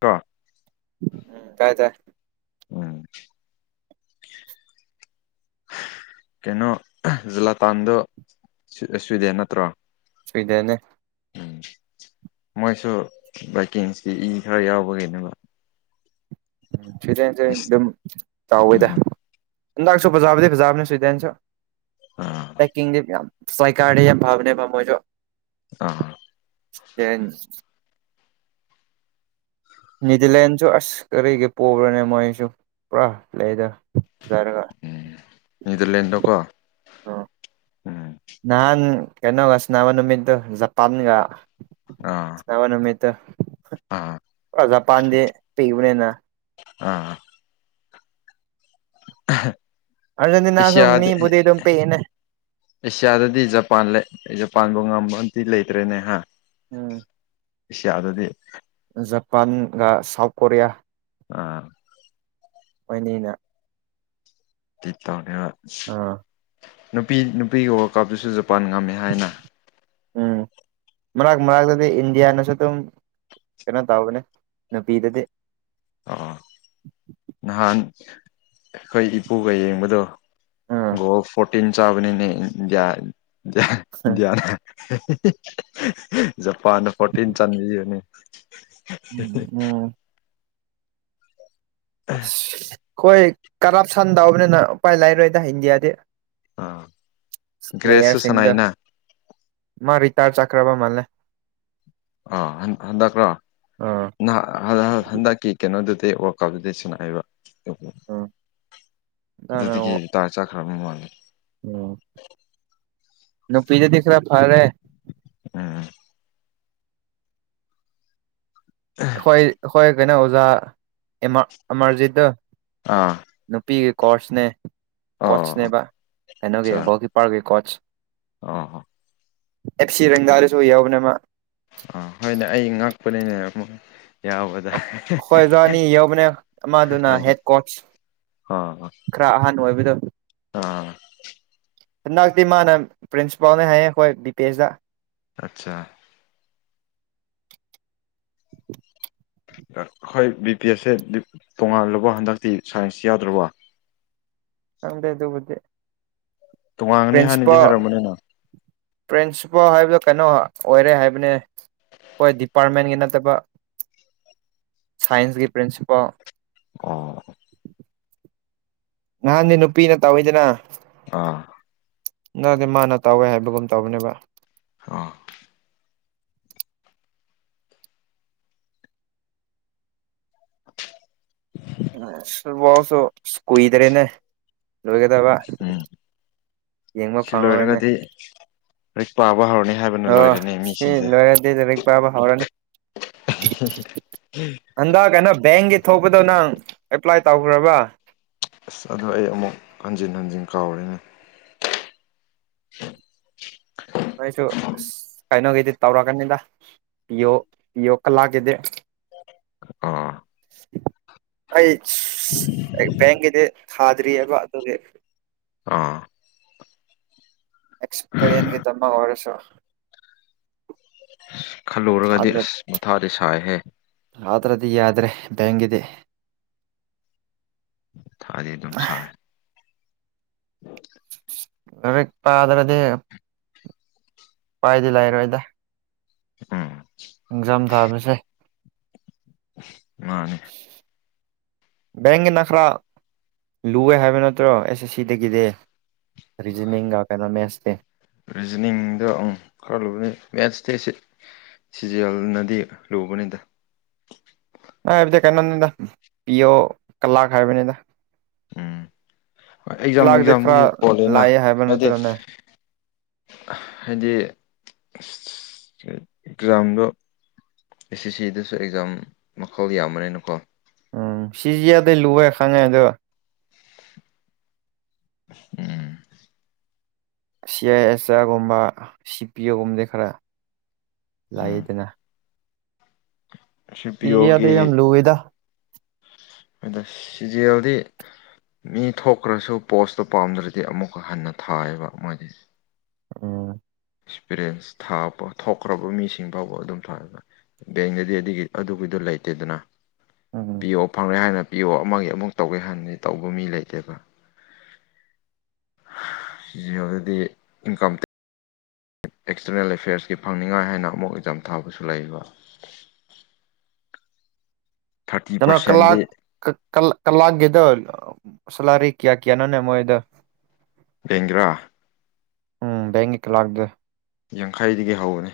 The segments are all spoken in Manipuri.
ꯀꯣ ꯎꯝ ꯇꯥꯏ ꯇꯥꯏ ꯎꯝ [inaudible] ꯀꯩꯅꯣ ꯖꯂꯇꯥꯟꯗꯣ ꯁꯨꯏꯗꯦ ꯅꯠꯇ꯭ꯔꯣ ꯁꯨꯏꯗꯦꯟꯅꯦ ꯎꯝ ꯃꯣꯏꯁꯨ ꯕꯥꯏꯀꯤꯡꯁꯀꯤ ꯏ ꯈꯔ ꯌꯥꯎꯕꯒꯤꯅꯦꯕ ꯁ꯭ꯋꯤꯗꯦꯟ ꯁꯦ ꯏꯁ ꯑꯗꯨꯝ ꯇꯋꯦꯗ ꯎꯝ ꯍꯟꯗꯛꯁꯨ ꯐꯖꯥꯕꯗꯤ ꯐꯖꯕꯅꯤ ꯁ꯭ꯋꯤꯗꯦꯟꯁꯨ ꯑꯥ [unintelligible] ꯌꯥꯝ [unintelligible] ꯐꯕꯅꯦꯕ ꯃꯣꯏꯁꯨ ꯑꯥ ꯇꯦꯟ ꯅꯤꯗꯔꯂꯦꯟꯁꯨ ꯑꯁ ꯀꯔꯤꯒꯤ ꯄꯣꯕ꯭ꯔꯅꯦ ꯃꯣꯏꯁꯨ ꯄꯨꯔꯥ ꯂꯩꯗ ꯐꯖꯔꯒ ꯎꯝ ꯅꯤꯗꯔꯂꯦꯟꯗꯣꯀꯣ ꯑꯣ ꯅꯍꯥꯟ ꯀꯩꯅꯣꯒ ꯁꯥꯟꯅꯕ ꯅꯨꯃꯤꯠꯇꯨ ꯖꯄꯥꯟꯒ ꯑ ꯅꯕ ꯅꯃꯤꯠꯇꯣ ꯖꯄꯥꯟꯗꯦ ꯄꯤꯕꯅꯦꯗ ꯑꯥ [inaudible] ꯑꯔꯖꯦꯟꯇꯤꯅꯥꯁꯨꯨꯝ ꯑꯦꯁꯤꯌꯥꯗ ꯃꯤꯕꯨꯗꯤ ꯑꯗꯨꯝ ꯄꯤꯛ ꯏꯅꯦ ꯑꯦꯁꯤꯌꯥꯗꯗꯤ ꯖꯄꯥꯟ ꯂꯩ ꯖꯄꯥꯟꯕꯨ ꯉꯝꯕ ꯑꯝꯇꯤ ꯂꯩꯇ꯭ꯔꯦꯅꯦ ꯍꯥ ꯎꯝ ꯑꯦꯁꯤꯌꯥꯗꯗꯤ ꯖꯄꯥꯟꯒ ꯁꯥꯎꯠ ꯀꯣꯔꯤꯌꯥ ꯑꯥ ꯃꯣꯏꯅꯤꯅ [unintelligible] ꯇꯧꯅꯦꯕ ꯑꯥ ꯅꯨꯄꯤ ꯅꯨꯄꯤꯒꯤ ꯋꯥꯔꯜ ꯀꯞꯇꯨꯁꯨ ꯖꯄꯥꯟ ꯉꯝꯃꯦ ꯍꯥꯏꯅ ꯎꯝ ꯃꯔꯛ ꯃꯔꯛꯇꯗꯤ ꯏꯟꯗꯤꯌꯥꯅꯁꯨ ꯑꯗꯨꯝ ꯀꯩꯅꯣ ꯇꯧꯕꯅꯦ ꯅꯨꯄꯤꯗꯗꯤ ꯑꯣ ꯅꯍꯥꯟ ꯈꯣꯏ ꯏꯄꯨꯒ ꯌꯦꯡꯕꯗꯣ ꯎꯝ ꯒꯣꯜ ꯐꯣꯔꯇꯤꯟ ꯆꯥꯕꯅꯤꯅꯦ ꯏꯟꯗ꯭ꯌꯥꯅ ꯖꯄꯥꯟꯅ ꯐꯣꯔꯇꯤꯟ ꯆꯥꯟꯕꯤꯕꯅꯤ ꯎꯝ ꯎꯝ ꯈꯣꯏ ꯀꯔꯞꯁꯟ ꯇꯧꯕꯅꯤꯅ ꯎꯄꯥꯏ ꯂꯩꯔꯣꯏꯗ ꯏꯟꯗꯤꯌꯥꯗꯤ ꯑꯥ ꯒ꯭ꯔꯦꯁꯁꯨ ꯄ꯭ꯂꯦꯌꯔꯁꯤꯡꯗꯣ ꯁꯥꯟꯅꯩꯅ ꯑꯃ ꯔꯤꯇꯥꯔ ꯆꯠꯈ꯭ꯔꯕ ꯃꯥꯜꯂꯦ ꯑ ꯍꯟ ꯍꯟꯗꯛ ꯔꯣ ꯑꯥ ꯅ ꯍꯥ ꯍꯥ ꯍꯟꯗꯛ ꯀ ꯀꯩꯅꯣꯗꯨꯗꯩ ꯋꯥꯔꯀꯞꯗꯨꯗꯩ ꯁꯥꯟꯅꯩꯕ ꯎꯝ ꯑꯗꯨꯅ ꯑꯗꯨꯗꯒꯤ ꯇꯥꯏꯔ ꯆꯠꯈ꯭ꯔꯕ ꯃꯥꯜꯂꯦ ꯎꯝ ꯅꯨꯄꯤꯗꯗꯤ ꯈꯔ ꯐꯔꯦ ꯎꯝ ꯑꯈꯣꯏ ꯑꯈꯣꯏ ꯀꯩꯅꯣ ꯑꯣꯖꯥ ꯑꯦꯃ ꯑꯃꯔꯖꯤꯠꯇꯣ ꯑꯥ ꯅꯨꯄꯤꯒꯤ ꯀꯣꯔꯁꯅꯦ ꯑꯣ ꯀꯣꯆꯅꯦꯕ ꯀꯩꯅꯣꯒꯤ ꯑꯠꯆꯥ ꯒꯣꯜ ꯀꯤꯞꯄꯔꯒꯤ ꯀꯣꯆ ꯑꯣ ꯑꯦꯞꯁꯤ ꯔꯪꯗꯥꯗꯁꯨ ꯌꯥꯎꯕꯅꯦ ꯃꯥ ꯑꯥ ꯍꯣꯏꯅꯦ ꯑꯩ ꯉꯛꯄꯅꯤꯅꯦ ꯑꯃꯨꯛ ꯌꯥꯎꯕꯗ ꯈꯣꯏ ꯑꯣꯖꯥ ꯑꯅꯤ ꯌꯥꯎꯕꯅꯦ ꯑꯃꯗꯨꯅ ꯍꯦꯠ ꯀꯣꯆ ꯑꯥ ꯈꯔ ꯑꯍꯥꯟ ꯑꯣꯏꯕꯗꯣ ꯑꯥ ꯍꯟꯗꯛꯇꯤ ꯃꯥꯅ ꯄ꯭ꯔꯤꯟꯁꯤꯄꯥꯜꯅꯦ ꯍꯥꯏꯌꯦ ꯑꯩꯈꯣꯏ ꯕꯤ ꯄꯦ ꯑꯦꯁꯇ ꯑꯠꯆꯥ [unintelligible] ꯑꯈꯣꯏ ꯕꯤ ꯄꯤ ꯑꯦꯁꯁꯦ ꯗꯤ ꯇꯣꯡꯉꯥꯜꯂꯕꯣ ꯍꯟꯗꯛꯇꯤ ꯁꯥꯏꯟꯁ ꯌꯥꯎꯗ꯭ꯔꯕꯣ ꯈꯪꯗꯦ ꯑꯗꯨꯕꯨꯗꯤ ꯇꯣꯉꯥꯟꯒꯅꯤ ꯍꯥꯟꯅꯗꯤ ꯄ꯭ꯔꯤꯟꯁꯤꯄꯥꯜ ꯍꯥꯏꯔꯝꯕꯅꯤꯅ ꯄ꯭ꯔꯤꯟꯁꯤꯄꯥꯜ ꯍꯥꯏꯕꯗꯣ ꯀꯩꯅꯣ ꯑꯣꯏꯔꯦ ꯍꯥꯏꯕꯅꯦ ꯍꯣꯏ ꯗꯤꯄꯥꯔꯠꯃꯦꯟꯒꯤ ꯅꯠꯇꯕ ꯁꯥꯏꯟꯁꯀꯤ ꯄ꯭ꯔꯤꯟꯁꯤꯄꯥꯜ ꯑꯣ ꯉꯍꯥꯟꯗꯤ ꯅꯨꯄꯤꯅ ꯇꯧꯋꯤꯗꯅ ꯑꯥ ꯉꯥꯡꯗꯤ ꯃꯥꯅ ꯇꯧꯋꯦ ꯍꯥꯏꯕꯒꯨꯝ ꯇꯧꯕꯅꯦꯕ ꯑꯣ [unintelligible] [unintelligible] ꯋꯥꯛꯁꯨ ꯑꯁ ꯀꯨꯏꯗ꯭ꯔꯦꯅꯦ ꯂꯣꯏꯒꯗꯕ ꯎꯝ ꯌꯦꯡꯕ ꯁꯤ ꯐꯪꯉꯔꯣꯏꯅꯦ [unintelligible] ꯂꯥꯏꯔꯤꯛ ꯄꯥꯕ ꯍꯧꯔꯅꯦ ꯑꯣ ꯁꯤ ꯂꯣꯏꯔꯗꯤ ꯂꯥꯏꯔꯤꯛ ꯄꯥꯕ ꯍꯧꯔꯅꯤ ꯍꯟꯗꯛ ꯀꯩꯅꯣ ꯕꯦꯡꯒꯤ ꯊꯣꯛꯄꯗꯣ ꯅꯪ ꯑꯦꯄ꯭ꯂꯥꯏ ꯇꯧꯈ꯭ꯔꯕ ꯑꯁ ꯑꯗꯣ ꯑꯩ ꯑꯃꯨꯛ ꯍꯟꯖꯤꯟ ꯍꯟꯖꯤꯟ ꯀꯥꯎꯔꯦꯅꯦ ꯅꯣꯏꯁꯨ ꯑꯁ ꯀꯩꯅꯣꯒꯤꯗꯤ ꯇꯧꯔꯛꯀꯅꯤꯗ ꯄꯤꯌꯣ ꯄꯤꯌꯣ ꯀꯂꯥꯛꯀꯤꯗꯤ ꯑꯥ ꯑꯩꯠꯁ ꯑꯩ ꯕꯦꯡꯒꯤꯗꯤ ꯊꯥꯗ꯭ꯔꯤꯑꯕ ꯑꯗꯨꯒꯤ ꯑꯥ ꯑꯦꯛꯁꯄꯔꯤꯌꯦꯟꯁꯒꯤ ꯇꯝꯕ ꯑꯣꯏꯔꯁꯨ ꯑꯁ ꯈꯜꯂꯨꯔꯒꯗꯤ ꯑꯁ ꯃꯊꯥꯗꯤ ꯁꯥꯏꯍꯦ ꯊꯥꯗꯔꯗꯤ ꯌꯥꯗ꯭ꯔꯦ ꯕꯦꯡꯒꯤꯗꯤ ꯃꯊꯥꯗꯤ ꯑꯗꯨꯝ ꯁꯥꯏ [unintelligible] ꯂꯥꯏꯔꯤꯛ ꯄꯥꯗ꯭ꯔꯗꯤ ꯎꯄꯥꯏꯗꯤ ꯂꯩꯔꯣꯏꯗ ꯎꯝ ꯑꯦꯛꯖꯥꯝ ꯊꯥꯕꯥꯁꯦ ꯃꯥꯅꯦ [inaudible] ꯕꯦꯡꯒꯤꯅ ꯈꯔ ꯂꯨꯋꯦ ꯍꯥꯏꯕ ꯅꯠꯇ꯭ꯔꯣ ꯑꯦꯁ ꯑꯦꯁ ꯁꯤꯗꯒꯤꯗꯤ ꯔꯤꯖꯅꯤꯡ ꯒ ꯀꯩꯅꯣ ꯃꯦꯁꯇꯤ ꯔꯤꯖꯅꯤꯡꯗꯣ ꯑꯑꯪ ꯈꯔ ꯂꯨꯕꯅꯤ ꯃꯦꯠꯁꯇꯤ ꯁꯤ ꯁꯤ ꯖꯤ ꯑꯦꯜꯅꯗꯤ ꯂꯨꯕꯅꯤꯗ ꯅꯪ ꯍꯥꯏꯕꯗꯤ ꯀꯩꯅꯣꯅꯤꯗ ꯄꯤꯌꯣ ꯀꯂꯥꯛ ꯍꯥꯏꯕꯅꯤꯗ ꯎꯝ ꯍꯣꯏ ꯑꯦꯛꯖꯥꯝ ꯀꯂꯥꯛꯗꯤ ꯈꯔ ꯑꯦꯛꯖꯥꯝꯗꯒꯤ ꯄꯣꯜꯂꯦꯅ ꯂꯥꯏ ꯍꯥꯏꯕ ꯍꯥꯏꯗꯤ ꯅꯠꯇ꯭ꯔꯣꯅꯦ ꯍꯥꯏꯗꯤ ꯑꯁ ꯑꯦꯛꯖꯥꯝꯗꯣ ꯑꯦꯁ ꯑꯦꯁ ꯁꯤꯗꯁꯨ ꯑꯦꯛꯖꯥꯝ ꯃꯈꯜ ꯌꯥꯝꯕꯅꯤꯅꯀꯣ ꯎꯝ ꯁꯤ ꯖꯤ ꯑꯦꯜꯗꯤ ꯂꯨꯑꯦ ꯈꯪꯉꯦ ꯑꯗꯣ ꯎꯝ ꯁꯤ ꯑꯥꯏ ꯑꯦꯁ ꯑꯥꯔꯒꯨꯝꯕ ꯁꯤ ꯄꯤ ꯑꯣꯒꯨꯝꯕꯗꯤ ꯈꯔ ꯎꯝ ꯂꯩꯗꯅ ꯁꯤ ꯄꯤ ꯖꯤ ꯑꯦꯜꯗꯤ ꯌꯥꯝ ꯑꯣꯒꯤ ꯂꯨꯋꯦꯗ ꯑꯗ ꯁꯤꯖꯤ ꯑꯦꯜꯗꯤ ꯃꯤ ꯊꯣꯛꯈ꯭ꯔꯁꯨ ꯄꯣꯁꯇꯨ ꯄꯥꯝꯗ꯭ꯔꯗꯤ ꯑꯃꯨꯛꯀ ꯍꯟꯅ ꯊꯥꯏꯑꯕ ꯃꯣꯏꯗꯤ ꯎꯝ ꯑꯦꯛꯁꯄꯤꯔꯤꯌꯦꯟꯁ ꯊꯥꯄ ꯊꯣꯛꯈ꯭ꯔꯕ ꯃꯤꯁꯤꯡ ꯐꯥꯎꯕ ꯑꯗꯨꯝ ꯊꯥꯏꯕ ꯕꯦꯡꯗꯗꯤ ꯑꯗꯨꯒꯤ ꯑꯗꯨꯒꯤꯗꯣ ꯂꯩꯇꯦꯗꯅ ꯎꯝ ꯄꯤꯌ ꯑꯣ ꯐꯪꯔꯦ ꯍꯥꯏꯅ ꯄꯤ ꯑꯣ ꯑꯃꯒꯤ ꯑꯃꯨꯛ ꯇꯧꯒꯦ ꯍꯟꯗꯤ ꯇꯧꯕ ꯃꯤ ꯂꯩꯇꯦꯕ ꯑꯗꯨꯗꯤ ꯏꯟꯀꯝ ꯑꯦꯛꯁꯇꯔꯅꯦꯜ ꯑꯦꯐꯤꯌꯔꯁꯀꯤ ꯐꯪꯅꯤꯡꯉꯥꯏ ꯍꯥꯏꯅ ꯑꯃꯨꯛ ꯑꯦꯛꯖꯥꯝ ꯊꯥꯕꯁꯨ ꯂꯩꯕ ꯊꯥꯔꯇꯤ ꯀꯅꯣ ꯀꯂ ꯄꯥꯔꯁꯦꯟꯗꯤ ꯀ ꯀꯂꯛꯒꯤꯗ ꯁꯂꯔꯤ ꯀꯌꯥ ꯀꯌꯥ ꯅꯅꯦ ꯃꯣꯏꯗꯣ ꯗꯦꯡꯒ꯭ꯔꯥ ꯎꯝ ꯕꯦꯡꯀꯤ ꯀ꯭ꯂꯥꯛꯗꯣ ꯌꯥꯡꯈꯩꯗꯒꯤ ꯍꯧꯕꯅꯤ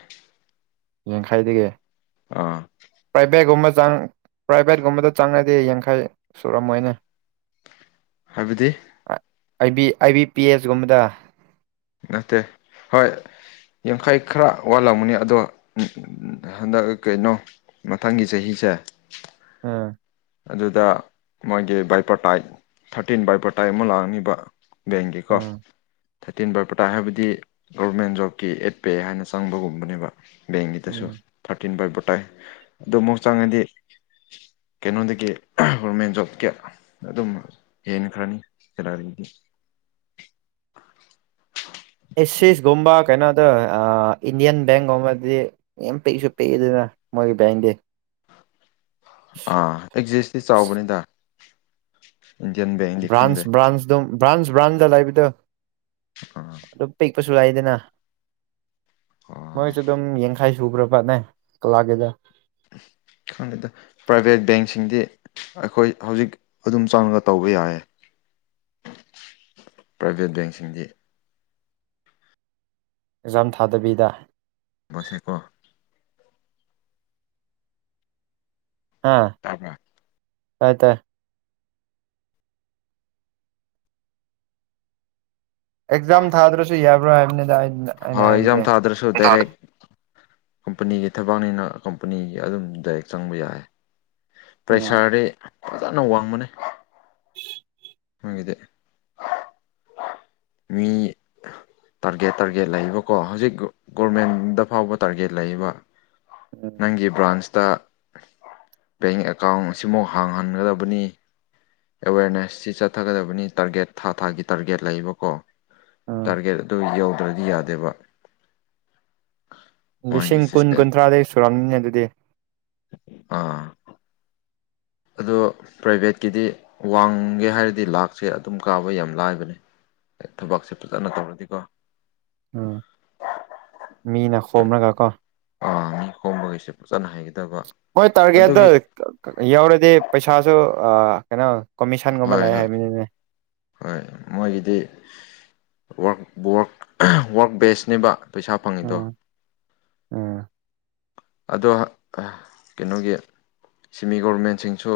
ꯌꯥꯡꯈꯩꯗꯒꯤ ꯑꯥ ꯄ꯭ꯔꯥꯏꯚꯦꯠꯀꯨꯝꯕ ꯆꯪ ꯄ꯭ꯔꯥꯏꯚꯦꯠꯀꯨꯝꯕꯗ ꯆꯪꯉꯗꯤ ꯌꯥꯡꯈꯩ ꯁꯨꯔꯝꯃꯣꯏꯅꯦ [inaudible] ꯍꯥꯏꯕꯗꯤ ꯑꯩ ꯕꯤ ꯑꯥꯏ ꯕꯤ ꯄꯤ ꯑꯦꯁꯒꯨꯝꯕꯗ ꯅꯠꯇꯦ ꯍꯣꯏ ꯌꯥꯡꯈꯩ ꯈꯔ ꯋꯥꯠꯂꯝꯕꯅꯤ ꯑꯗꯣ ꯍꯟꯗꯛ ꯀꯩꯅꯣ ꯃꯊꯪꯒꯤ ꯆꯍꯤꯁꯦ ꯎꯝ ꯑꯗꯨꯗ ꯃꯥꯒꯤ ꯕꯥꯏꯄꯣꯇꯥꯏꯠ ꯊꯥꯔꯇꯤꯟ ꯕꯥꯏꯄꯣꯇꯥꯏꯠ ꯑꯃ ꯂꯥꯛꯑꯅꯤꯕ ꯕꯦꯡꯒꯦꯀꯣ ꯎꯝ ꯊꯔꯇꯤꯟ ꯚꯔ ꯄꯇꯥꯏ ꯍꯥꯏꯕꯗꯤ ꯒꯣꯕꯔꯃꯦꯟ ꯖꯣꯕꯀꯤ ꯑꯦꯠ ꯄꯦ ꯍꯥꯏꯅ ꯆꯪꯕꯒꯨꯝꯕꯅꯦꯕ ꯕꯦꯡꯒꯤꯗꯁꯨ ꯎꯝ ꯊꯥꯔꯇꯤꯟ ꯄꯥꯏꯕ ꯇꯥꯏ ꯑꯗꯨ ꯑꯃꯨꯛ ꯆꯪꯉꯗꯤ ꯀꯩꯅꯣꯗꯒꯤ ꯒꯣꯔꯃꯦꯟ ꯖꯣꯕ ꯀ ꯑꯗꯨꯝ ꯍꯦꯟꯈ꯭ꯔꯅꯤ ꯁꯦꯂꯔꯤꯒꯤ ꯑꯦꯛꯁꯤꯁꯀꯨꯝꯕ ꯀꯩꯅꯣꯗ ꯏꯟꯗꯤꯌꯥꯟ ꯕꯦꯡꯒꯨꯝꯕꯗꯤ ꯑ ꯄꯩꯁꯨ ꯄꯦꯗꯅ ꯃꯣꯏꯒꯤ ꯕꯦꯟꯗꯤ ꯑꯥ ꯑꯦꯛꯖꯤꯁꯇꯤ ꯆꯥꯎꯕꯅꯤꯗ ꯏꯟꯗꯤꯌꯥꯟ ꯕꯦꯡ ꯕ꯭ꯔꯥꯟꯁ ꯕ꯭ꯔꯥꯟꯁ ꯑꯗꯨꯝ ꯕ꯭ꯔꯥꯟꯁ ꯕ꯭ꯔꯥꯟꯗ ꯂꯩꯕꯗ [unintelligible] ꯑꯗꯨꯝ ꯄꯤꯛꯄꯁꯨ ꯂꯥꯏꯗꯅ ꯑꯣ ꯃꯣꯏꯁꯨ ꯑꯗꯨꯝ ꯌꯦ ꯈꯥꯏ ꯁꯨꯕ꯭ꯔꯕꯅꯦ ꯀꯂꯥꯒꯦꯗ ꯈꯪꯉꯦꯗ ꯄ꯭ꯔꯥꯏꯚꯦꯠ ꯕꯦꯡꯁꯤꯡꯗꯤ ꯑꯩꯈꯣꯏ ꯍꯧꯖꯤꯛ ꯑꯗꯨꯝ ꯆꯪꯉꯒ ꯇꯧꯕ ꯌꯥꯏ [inaudible] ꯄ꯭ꯔꯥꯏꯚꯦꯠ ꯕꯦꯡꯁꯤꯡꯗꯤ ꯑꯦꯛꯖꯥꯝ ꯊꯥꯗꯕꯤꯗ ꯁꯀ [unintelligible] ꯑꯥ ꯍ ꯇꯥꯕ꯭ꯔꯥ ꯇꯥꯏ ꯇꯥꯏ ꯑꯦꯛꯖꯥꯝ ꯊꯥꯗ꯭ꯔꯁꯨ ꯌꯥꯕ꯭ꯔꯥ ꯍꯥꯏꯕꯅꯤꯗ ꯑꯗ ꯍꯣꯏ ꯏꯖꯥꯝ ꯊꯥꯗ꯭ꯔꯁꯨ ꯇꯔ ꯀꯝꯄꯅꯤꯒꯤ ꯊꯕꯛꯅꯤꯅ ꯀꯝꯄꯅꯤꯒꯤ ꯑꯗꯨꯝ ꯗꯥꯏꯔꯦꯛ ꯆꯪꯕ ꯌꯥꯏ ꯎꯝ ꯄ꯭ꯔꯦꯁꯥꯔꯗꯤ ꯐꯖꯅ ꯋꯥꯡꯕꯅꯤ ꯃꯒꯤꯗ ꯃꯤ ꯇꯥꯔꯒꯦꯠ ꯇꯥꯔꯒꯦꯠ ꯂꯩꯕꯀꯣ ꯍꯧꯖꯤꯛ ꯒꯣꯔꯃꯦꯟꯗ ꯐꯥꯎꯕ ꯇꯥꯔꯒꯦꯠ ꯂꯩꯕ ꯎꯝ ꯅꯪꯒꯤ ꯕ꯭ꯔꯥꯟꯁꯇ ꯕꯦꯡ ꯑꯦꯀꯥꯎꯟ ꯑꯁꯤꯃꯨꯛ ꯍꯥꯡꯍꯟꯒꯗꯕꯅꯤ ꯑꯦꯋꯦꯔꯅꯦꯁꯁꯤ ꯆꯠꯊꯒꯗꯕꯅꯤ ꯇꯥꯔꯒꯦꯠ ꯊꯥ ꯊꯥꯒꯤ ꯇꯥꯔꯒꯦꯠ ꯂꯩꯕꯀꯣ ꯎꯝ ꯇꯥꯔꯒꯦꯠ ꯑꯗꯨ ꯌꯧꯗ꯭ꯔꯗꯤ ꯌꯥꯗꯦꯕ ꯃꯣꯏꯒꯤ ꯂꯤꯁꯤꯡ ꯀꯨꯟ ꯁꯤꯁꯇꯦꯝ ꯀꯨꯟꯊ꯭ꯔꯥꯗꯒꯤꯩ ꯁꯨꯔꯝꯅꯤꯅꯦ ꯑꯗꯨꯗꯤ ꯑꯥ ꯑꯗꯣ ꯄ꯭ꯔꯥꯏꯚꯦꯠꯀꯤꯗꯤ ꯋꯥꯡꯒꯦ ꯍꯥꯏꯔꯗꯤ ꯂꯥꯛꯁꯦ ꯑꯗꯨꯝ ꯀꯥꯕ ꯌꯥꯝ ꯂꯥꯏꯕꯅꯦ ꯊꯕꯛꯁꯦ ꯐꯖꯅ ꯇꯧꯔꯗꯤꯀꯣ ꯎꯝ ꯃꯤꯅ ꯈꯣꯝꯂꯒ ꯀꯣ ꯑꯥ ꯃꯤ ꯈꯣꯝꯕꯒꯤꯁꯦ ꯐꯖꯟꯅ ꯍꯩꯒꯗꯕ ꯑꯗꯨꯒꯤ ꯌꯥꯎꯔꯗꯤ ꯄꯩꯁꯥꯁꯨ ꯑ ꯀꯩꯅꯣ ꯀꯣꯃꯤꯁꯟꯒꯨꯝꯕ ꯍꯣꯏ ꯂꯩ ꯍꯣꯏ ꯍꯥꯏꯕꯅꯤꯅꯦ ꯍꯣꯏ ꯃꯣꯏꯒꯤꯗꯤ ꯋꯛ ꯋꯥꯛ ꯋꯥꯔꯛ ꯕꯦꯁꯅꯦꯕ ꯄꯩꯁꯥ ꯐꯪꯉꯤꯗꯣ ꯎꯡ ꯑꯗꯣ ꯀꯩꯅꯣꯒꯤ ꯁꯤꯃꯤ ꯒꯣꯕꯔꯃꯦꯟꯁꯤꯡꯁꯨ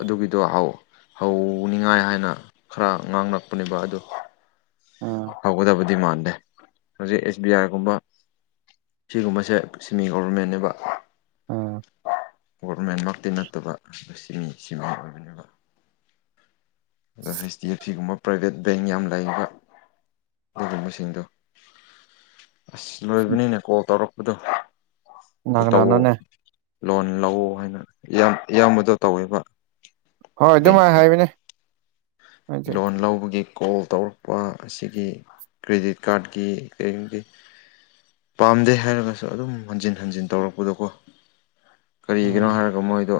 ꯑꯗꯨꯒꯤꯗꯣ ꯍꯧ ꯍꯧꯅꯤꯡꯉꯥꯏ ꯍꯥꯏꯅ ꯈꯔ ꯉꯥꯡꯂꯛꯄꯅꯦꯕ ꯑꯗꯨ ꯎꯝ ꯍꯧꯒꯗꯕꯗꯤ ꯃꯥꯟꯗꯦ ꯍꯧꯖꯤꯛ ꯑꯦꯁ ꯕꯤ ꯑꯥꯏꯒꯨꯝꯕ ꯁꯤꯒꯨꯝꯕꯁꯦ ꯁꯤꯃꯤ ꯒꯣꯕꯔꯃꯦꯟꯅꯦꯕ ꯎꯝ ꯒꯣꯔꯚꯃꯦꯟꯃꯛꯇꯤ ꯅꯠꯇꯕ ꯁꯤ ꯃꯤ ꯁꯤꯃꯤ ꯑꯣꯏꯕꯅꯦꯕ ꯑꯗꯣ ꯍꯩꯆ ꯗꯤ ꯑꯦꯐ ꯁꯤꯒꯨꯝꯕ ꯄ꯭ꯔꯥꯏꯕꯦꯠ ꯕꯦꯡ ꯌꯥꯝ ꯂꯩꯕ ꯑꯗꯨꯒꯨꯝꯕꯁꯤꯡꯗꯣ ꯑꯁ ꯂꯣꯏꯕꯅꯤꯅꯦ ꯀꯣꯜ ꯇꯧꯔꯛꯄꯗꯣ ꯀꯅꯥ ꯁꯤ ꯇꯧ ꯀꯅꯥꯅꯣꯅꯦ ꯂꯣꯟ ꯂꯧ ꯍꯥꯏꯅ ꯏꯌꯥꯝꯕꯗꯣ ꯇꯧꯋꯦꯕ ꯍꯣꯏ ꯑꯗꯨꯃꯥꯏꯅ ꯕꯦꯡꯁꯦ ꯍꯥꯏꯕꯅꯦ ꯍꯥꯏꯗꯤ ꯂꯣꯟ ꯂꯧꯕꯒꯤ ꯀꯣꯜ ꯇꯧꯔꯛꯄ ꯑꯁꯤꯒꯤ ꯀ꯭ꯔꯦꯗꯤꯠ ꯀꯥꯔꯠꯀꯤ ꯀꯩꯒꯤ ꯄꯥꯝꯗꯦ ꯍꯥꯏꯔꯒꯁꯨ ꯑꯗꯨꯝ ꯍꯟꯖꯤꯟ ꯍꯟꯖꯤꯟ ꯇꯧꯔꯛꯄꯗꯣꯀꯣ ꯀꯔꯤꯒꯤꯅꯣ ꯎꯝ ꯍꯥꯏꯔꯒ ꯃꯣꯏꯗꯣ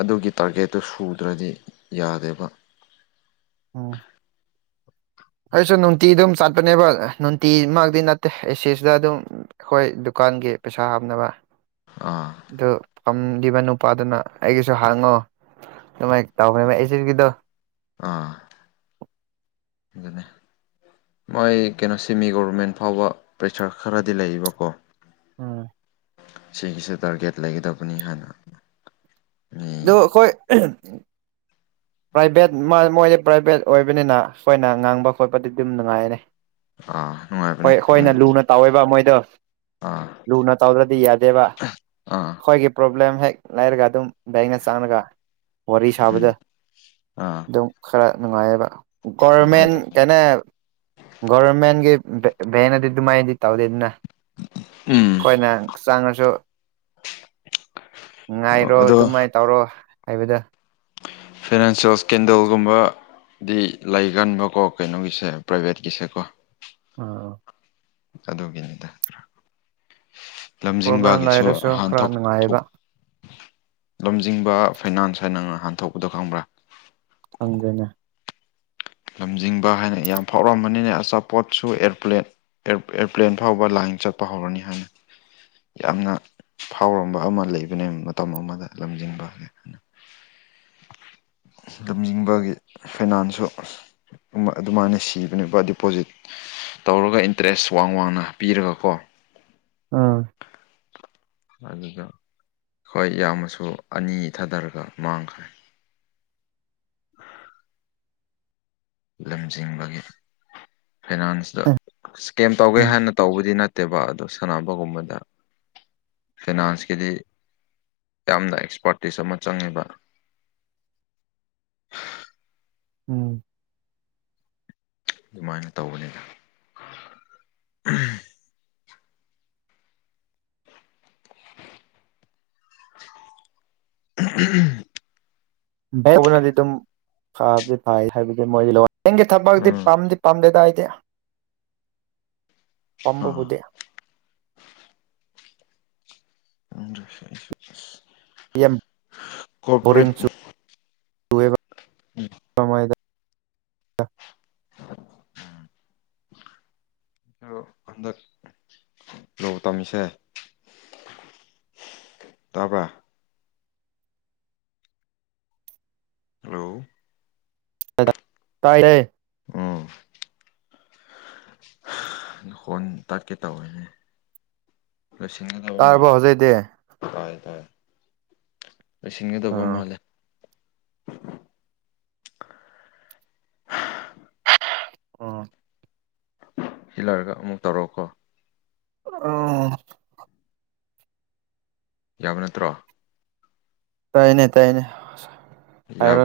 ꯑꯗꯨꯒꯤ ꯇꯥꯔꯒꯦꯠꯇꯨ ꯁꯨꯗ꯭ꯔꯗꯤ ꯌꯥꯗꯦꯕ ꯎꯝ ꯑꯩꯁꯨ ꯅꯨꯡꯇꯤ ꯑꯗꯨꯝ ꯆꯥꯠꯄꯅꯦꯕ ꯅꯨꯡꯇꯤ ꯃꯥꯛꯇꯤ ꯅꯠꯇꯦ ꯑꯦꯁꯤ ꯁꯤꯗ ꯑꯗꯨꯝ ꯑꯩꯈꯣꯏ ꯗꯨꯀꯥꯟꯒꯤ ꯄꯩꯁꯥ ꯍꯥꯞꯅꯕ ꯑꯥ ꯑꯗꯨ ꯐꯝꯒꯤꯕ ꯅꯨ ꯅꯨꯄꯥꯗꯨꯅ ꯑꯩꯒꯤꯁꯨ ꯍꯥꯡꯉꯣ ꯑꯗꯨꯃꯥꯏꯅ ꯇꯥꯎꯕꯅꯦꯕ ꯑꯦꯖꯦꯟꯒꯤꯗꯣ ꯑꯥ [inaudible] ꯑꯗꯨꯅꯦ ꯃꯣꯏ ꯀꯩꯅꯣ ꯁꯦꯃꯤ ꯒꯣꯕꯔꯃꯦꯟ ꯐꯥꯎꯕ ꯄꯩꯁꯥ ꯈꯔꯗꯤ ꯂꯩꯌꯦꯕꯀꯣ ꯎꯝ ꯁꯤꯒꯤꯁꯨ ꯇꯥꯔꯒꯦꯠ ꯂꯩꯒꯗꯕꯅꯤ ꯍꯥꯏꯅ ꯑꯗꯨ ꯃꯤ ꯑꯩꯈꯣꯏ ꯄ꯭ꯔꯥꯏꯚꯦꯠ ꯃꯣꯏꯗꯤ ꯄ꯭ꯔꯥꯏꯚꯦꯠ ꯑꯣꯏꯕꯅꯤꯅ ꯑꯩꯈꯣꯏꯅ ꯉꯥꯡꯕ ꯈꯣꯠꯄꯗꯤ ꯑꯗꯨꯝ ꯅꯨꯡꯉꯥꯏꯔꯦ ꯑꯥ ꯅꯨꯡꯉꯥꯏ ꯍꯣꯏ ꯑꯩꯈꯣꯏꯅ ꯂꯨꯅ ꯇꯧꯋꯦꯕ ꯃꯣꯏꯗꯣ ꯑꯥ ꯂꯨꯅ ꯇꯧꯗ꯭ꯔꯗꯤ ꯌꯥꯗꯦꯕ ꯑꯥ ꯑꯩꯈꯣꯏꯒꯤ ꯄ꯭ꯔꯣꯕ꯭ꯂꯦꯝ ꯍꯦꯛ ꯂꯩꯔꯒ ꯑꯗꯨꯝ ꯕꯦꯡꯅ ꯆꯪꯉꯒ ꯋꯥꯔꯤ ꯁꯥꯕꯗꯣ ꯎꯝ ꯑꯥ ꯑꯗꯨꯝ ꯈꯔ ꯅꯨꯡꯉꯥꯏꯌꯦꯕ ꯑꯗꯨꯃꯥꯏꯅ ꯒꯣꯔꯃꯦꯟ ꯇꯧ ꯀꯩꯅꯣ ꯒꯣꯕꯔꯃꯦꯟꯒꯤ ꯚꯦꯟꯅꯗꯤ ꯑꯗꯨꯃꯥꯏꯅꯗꯤ ꯇꯧꯗꯦꯗꯅ ꯎꯝ ꯑꯩꯈꯣꯏꯅ ꯆꯪꯉꯁꯨ ꯉꯥꯏꯔꯣ ꯑꯗꯣ ꯑꯗꯨꯃꯥꯏ ꯇꯧꯔꯣ ꯍꯥꯏꯕꯗꯣ ꯐꯤꯅꯥꯟꯁꯤꯌꯦꯜ ꯏꯁꯀꯦꯟꯗꯜꯒꯨꯝꯕ ꯗꯤ ꯂꯩꯒꯟꯕꯀꯣ ꯀꯩꯅꯣꯒꯤꯁꯦ ꯄ꯭ꯔꯥꯏꯚꯦꯠꯀꯤꯁꯦꯀꯣ ꯑ ꯑꯣ ꯑꯗꯨꯒꯤꯅꯤꯗ ꯄ꯭ꯔꯣꯕ꯭ꯂꯦꯝ ꯂꯝꯖꯤꯡꯕꯒꯤꯁꯨ ꯂꯩꯔꯁꯨ ꯍꯥꯟ ꯈꯔ ꯊꯣꯛ ꯊꯣꯛ ꯅꯨꯡꯉꯥꯏꯕ ꯂꯝꯖꯤꯡꯕ ꯐꯩꯅꯥꯟꯁ ꯍꯥꯏꯅ ꯉꯍꯥꯟ ꯊꯣꯛꯄꯗꯣ ꯈꯪꯕ꯭ꯔꯥ ꯈꯪꯗꯦꯅꯦ ꯂꯝꯖꯤꯡꯕ ꯍꯥꯏꯅ ꯌꯥꯝ ꯐꯥꯎꯔꯛꯑꯝꯕꯅꯤꯅ ꯑꯆꯥꯄꯣꯠꯁꯨ ꯑꯦꯔꯄ꯭ꯂꯦꯟ ꯑꯦꯔꯣꯄ꯭ꯂꯦꯟ ꯐꯥꯎꯕ ꯂꯥꯏꯟ ꯆꯠꯄ ꯍꯧꯔꯅꯤ ꯍꯥꯏꯅ ꯌꯥꯝꯅ ꯐꯥꯎꯔꯝꯕ ꯑꯃ ꯂꯩꯕꯅꯦ ꯃꯇꯝ ꯑꯃꯗ ꯂꯝꯖꯤꯡꯕ ꯍꯥꯏꯅ [inaudible] ꯂꯝꯖꯤꯡꯕꯒꯤ ꯐꯥꯏꯅꯥꯟꯁꯨ ꯑꯗꯨꯃꯥꯏꯅ ꯁꯤꯕꯅꯦꯕ ꯗꯤꯄꯣꯖꯤꯠ ꯇꯧꯔꯒ ꯏꯟꯇꯔꯦꯁ ꯋꯥꯡ ꯋꯥꯡꯅ ꯄꯤꯔꯒꯀꯣ ꯑꯥ ꯍꯥꯏ ꯀ ꯍꯈꯣꯏ ꯌꯥꯝꯅꯁꯨ ꯑꯅꯤ ꯊꯥꯗꯔꯒ ꯃꯥꯡꯈ꯭ꯔꯦ ꯂꯝꯖꯤꯡꯕꯒꯤ ꯐꯥꯏꯅꯥꯟꯁꯇ ꯏꯁꯀꯦꯝ ꯇꯧꯒꯦ ꯍꯥꯟꯅ ꯇꯧꯕꯗꯤ ꯅꯠꯇꯦ ꯇꯦꯕꯥꯥꯛ ꯑꯗꯨ ꯁꯥꯟꯅꯕꯒꯨꯝꯕꯗ ꯐꯤꯅꯥꯟꯁꯀꯤꯗꯤ ꯌꯥꯝꯅ ꯑꯦꯛꯁꯄꯥꯔꯇꯤꯁ ꯑꯃ ꯆꯪꯉꯦꯕ ꯎꯝ ꯑꯗꯨꯃꯥꯏꯅ ꯇꯧꯕꯅꯤꯗ [unintelligible] ꯕꯦꯡꯅꯗꯤ ꯑꯗꯨꯝ ꯐꯕꯗꯤ ꯐꯩ ꯍꯥꯏꯕꯗꯤ ꯃꯣꯏꯗꯤꯕꯦꯡꯒꯤ ꯊꯕꯛꯇ ꯎꯝ ꯄꯝꯗꯤ ꯄꯝꯗꯦꯗ ꯑꯩꯗꯤ ꯑꯥ ꯄꯝꯕꯕꯨꯗꯏ ꯑꯗꯨ [unintelligible] ꯑꯗꯔ ꯂ ꯇꯝꯃꯤꯁꯦ ꯇꯥꯕ꯭ꯔꯥ ꯍꯜꯂꯣ ꯇꯥꯏꯌꯦ ꯍꯣꯏ ꯇꯠꯀꯦ ꯇꯧꯅꯦ ꯂꯣꯏꯁꯤꯟꯒꯗꯕ ꯃꯥꯜ ꯇꯥꯔꯕꯣ ꯍꯧꯖꯤꯛꯇꯤ [unintelligible] ꯂꯣꯏꯁꯤꯟꯒꯗꯕ ꯑꯥ ꯃꯥꯜꯂꯦ ꯑꯣ ꯍꯤꯜꯂꯔꯒ ꯑꯃꯨꯛ ꯇꯧꯔꯛꯑꯣꯀꯣ ꯑꯣ ꯌꯥꯕ ꯅꯠꯇ꯭ꯔꯣ ꯇꯥꯏꯅꯦ ꯇꯥꯏꯅꯦ ꯍꯥꯏꯔꯣ ꯌꯥ